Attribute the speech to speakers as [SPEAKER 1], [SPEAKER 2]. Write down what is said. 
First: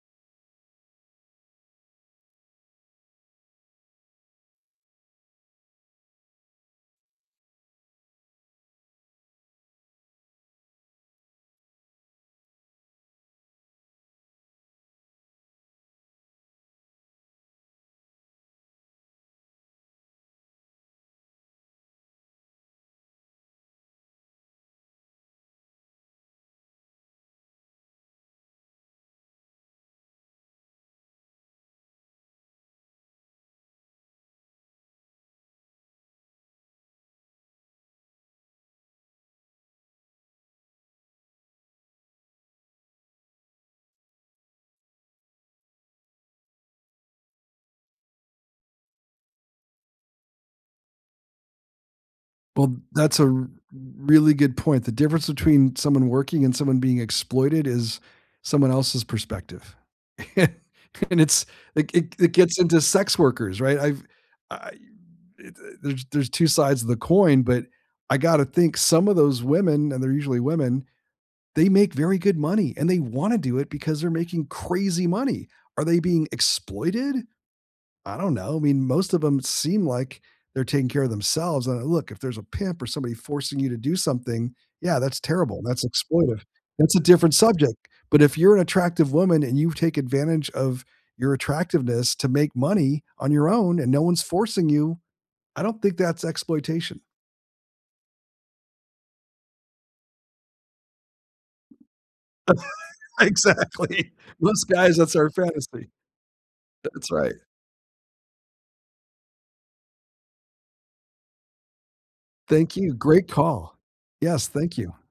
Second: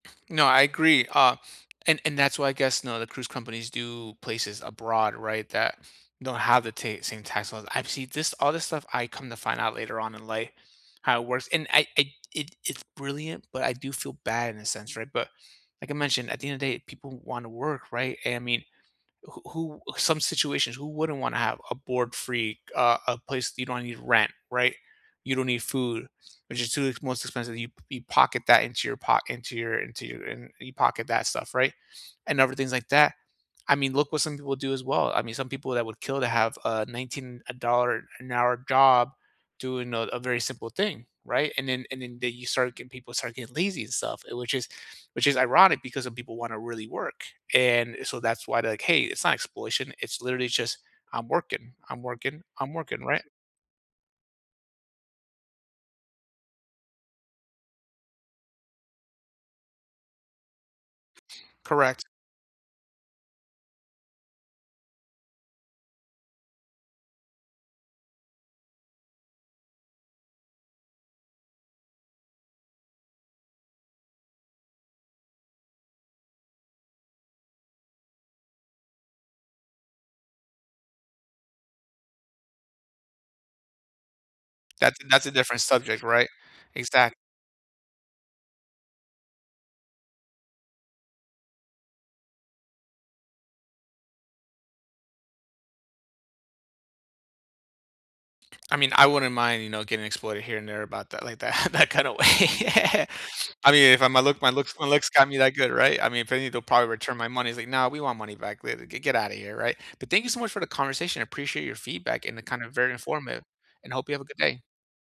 [SPEAKER 1] No, I agree, uh, and and that's why, I guess, know, the cruise companies do places abroad, right, that don't have the ta same tax laws. I've seen this all this stuff, I come to find out later on in life, how it works. And I I it it's brilliant, but I do feel bad in a sense, right? But, like I mentioned, at the end of day, people wanna work, right? And I mean, who who some situations, who wouldn't wanna have a board free, a a place you don't need rent, right? You don't need food, which is too the most expensive. You you pocket that into your pock into your into your and pocket that stuff, right, and other things like that? I mean, look what some people do as well. I mean, some people that would kill to have a nineteen uh, dollar-an-hour job doing a a very simple thing, right? And then and then they you start getting people start getting lazy and stuff, eh, which is which is ironic because some people wanna really work. And, so that's why they're like, "Hey, it's not exploitation. It's literally just I'm working. I'm working. I'm
[SPEAKER 2] Well,
[SPEAKER 1] working."
[SPEAKER 2] that's
[SPEAKER 1] Right?
[SPEAKER 2] a r really good point. The difference between someone working and someone being exploited is someone else's perspective. And it's it
[SPEAKER 1] Correct.
[SPEAKER 2] it it gets into sex workers, right? I've I've, eh, eh there's there's 2 sides to the coin, but I gotta think some of those women, and they're usually women, they make very good money, and they wanna do it because they're making crazy money. Are they being exploited? I don't know. I mean, most of 'em seem like they're taking care of themselves. Uh, look, if there's a pimp or somebody forcing you to do something,
[SPEAKER 1] That's
[SPEAKER 2] yeah, that's
[SPEAKER 1] that's a different
[SPEAKER 2] terrible, that's
[SPEAKER 1] subject, right?
[SPEAKER 2] exploitive. That's a
[SPEAKER 1] Exact
[SPEAKER 2] different subject. But if you're an attractive woman and you take advantage of your attractiveness to make money on your own, and no one's forcing you, I don't think that's exploitation.
[SPEAKER 1] I mean, I wouldn't mind, you know, getting exploited here and there about that, like that in that kind of way. I mean, if
[SPEAKER 2] Exactly.
[SPEAKER 1] I'm gonna look my
[SPEAKER 2] Most
[SPEAKER 1] looks my
[SPEAKER 2] guys,
[SPEAKER 1] looks
[SPEAKER 2] that's
[SPEAKER 1] got
[SPEAKER 2] our
[SPEAKER 1] me that good,
[SPEAKER 2] fantasy.
[SPEAKER 1] right? I mean, if they need to probably
[SPEAKER 2] That's
[SPEAKER 1] return my
[SPEAKER 2] right.
[SPEAKER 1] money, it's like, "No, we want money back," li "Get get out of here", right?" But thank you so much for the conversation. I appreciate your feedback and the kind of
[SPEAKER 2] Thank
[SPEAKER 1] very
[SPEAKER 2] you. Great
[SPEAKER 1] informative,
[SPEAKER 2] call.
[SPEAKER 1] and hope you have a good
[SPEAKER 2] Yes,
[SPEAKER 1] day.
[SPEAKER 2] thank you.